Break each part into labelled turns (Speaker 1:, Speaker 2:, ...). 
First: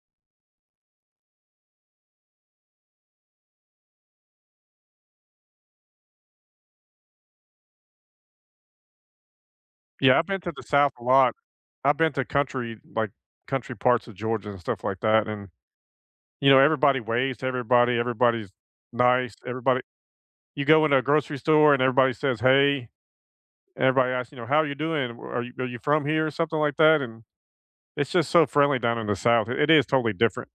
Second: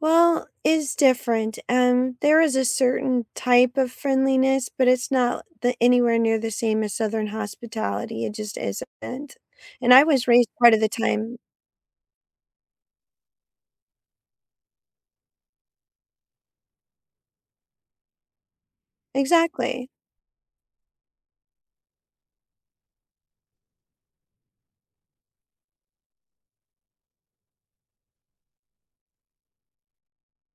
Speaker 1: Well, it's different. Um, there is a certain type of friendliness, but it's not the anywhere near the same as Southern hospitality, it just isn't. And I
Speaker 2: Yeah, I've
Speaker 1: was
Speaker 2: been
Speaker 1: raised
Speaker 2: to the
Speaker 1: part of the
Speaker 2: South a lot.
Speaker 1: time
Speaker 2: I've been to country like, country parts of Georgia and stuff like that, and, you know, everybody waves to everybody, everybody's nice. Everybody
Speaker 1: Exactly.
Speaker 2: you go in a grocery store, and everybody says hey. Everybody asks, you know, "How're you doing? W Are you are you from here, or something like that?" and it's just so friendly down in the South, i it is totally different.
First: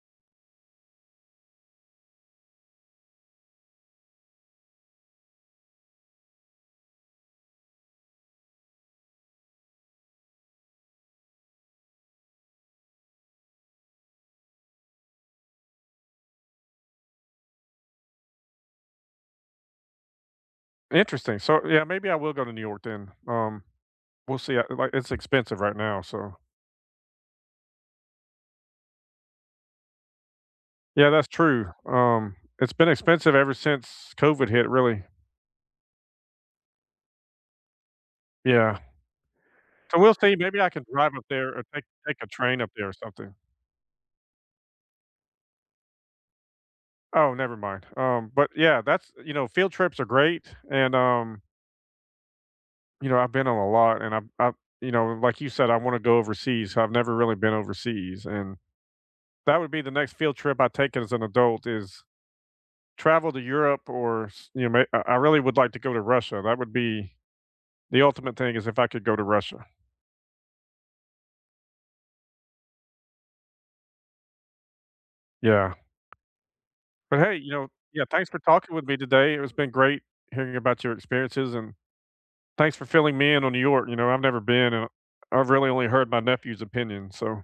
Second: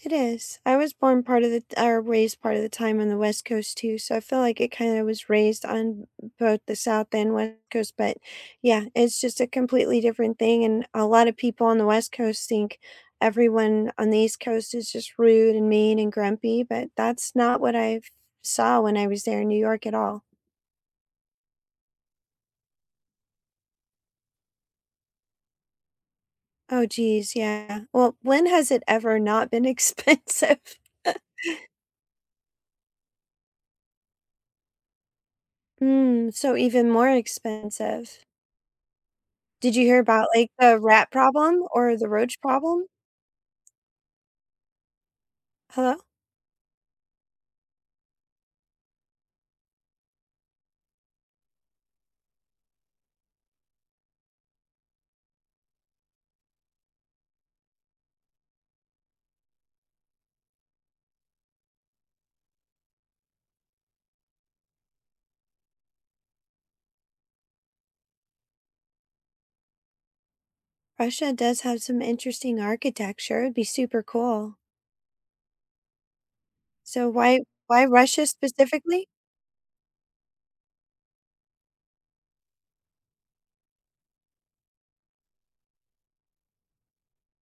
Speaker 1: It is. I was born part of the t or raised part of the time on the West Coast too, so I feel like it kinda was raised on b both the South and West Coast, but, yeah, it's just a completely different thing, and a lot of people on the West Coast think everyone on the East Coast is just rude, and mean, and grumpy, but that's not what I've saw when I was there in New York at all.
Speaker 2: Interesting. So, yeah, maybe I will go to New York then. Um, we'll see, I like, it's expensive right now, so
Speaker 1: Oh, jeez, yeah. Well, when has it ever not been expensive?
Speaker 2: Yeah, that's true. Um, it's been expensive ever since COVID hit, really.
Speaker 1: Mm, so even more expensive.
Speaker 2: Yeah.
Speaker 1: Did you
Speaker 2: I
Speaker 1: hear
Speaker 2: will
Speaker 1: about,
Speaker 2: say,
Speaker 1: like,
Speaker 2: maybe I
Speaker 1: the
Speaker 2: can
Speaker 1: rat
Speaker 2: drive up there, or
Speaker 1: problem,
Speaker 2: take
Speaker 1: or the
Speaker 2: take a
Speaker 1: roach
Speaker 2: train up
Speaker 1: problem?
Speaker 2: there, or something.
Speaker 1: Hello?
Speaker 2: Oh, never mind. Um, but, yeah, that's th you know, field trips are great, and um you know, I've been on a lot, and I've I've you know, like you said, I wanna go overseas. I've never really been overseas, and that would be the next field trip I take as an adult is travel to Europe, or s you kn may I I really would like to go to Russia. That would be the ultimate thing is if I could go to Russia.
Speaker 1: Russia does have some interesting architecture, it'd be super cool.
Speaker 2: Yeah.
Speaker 1: So
Speaker 2: But hey,
Speaker 1: why
Speaker 2: you know
Speaker 1: why
Speaker 2: yeah,
Speaker 1: Russia
Speaker 2: thanks for talking with me
Speaker 1: specifically?
Speaker 2: today, it was been great hearing about your experiences, and thanks for filling me in on New York. You know, I've never been, and I I've really only heard my nephew's opinion, so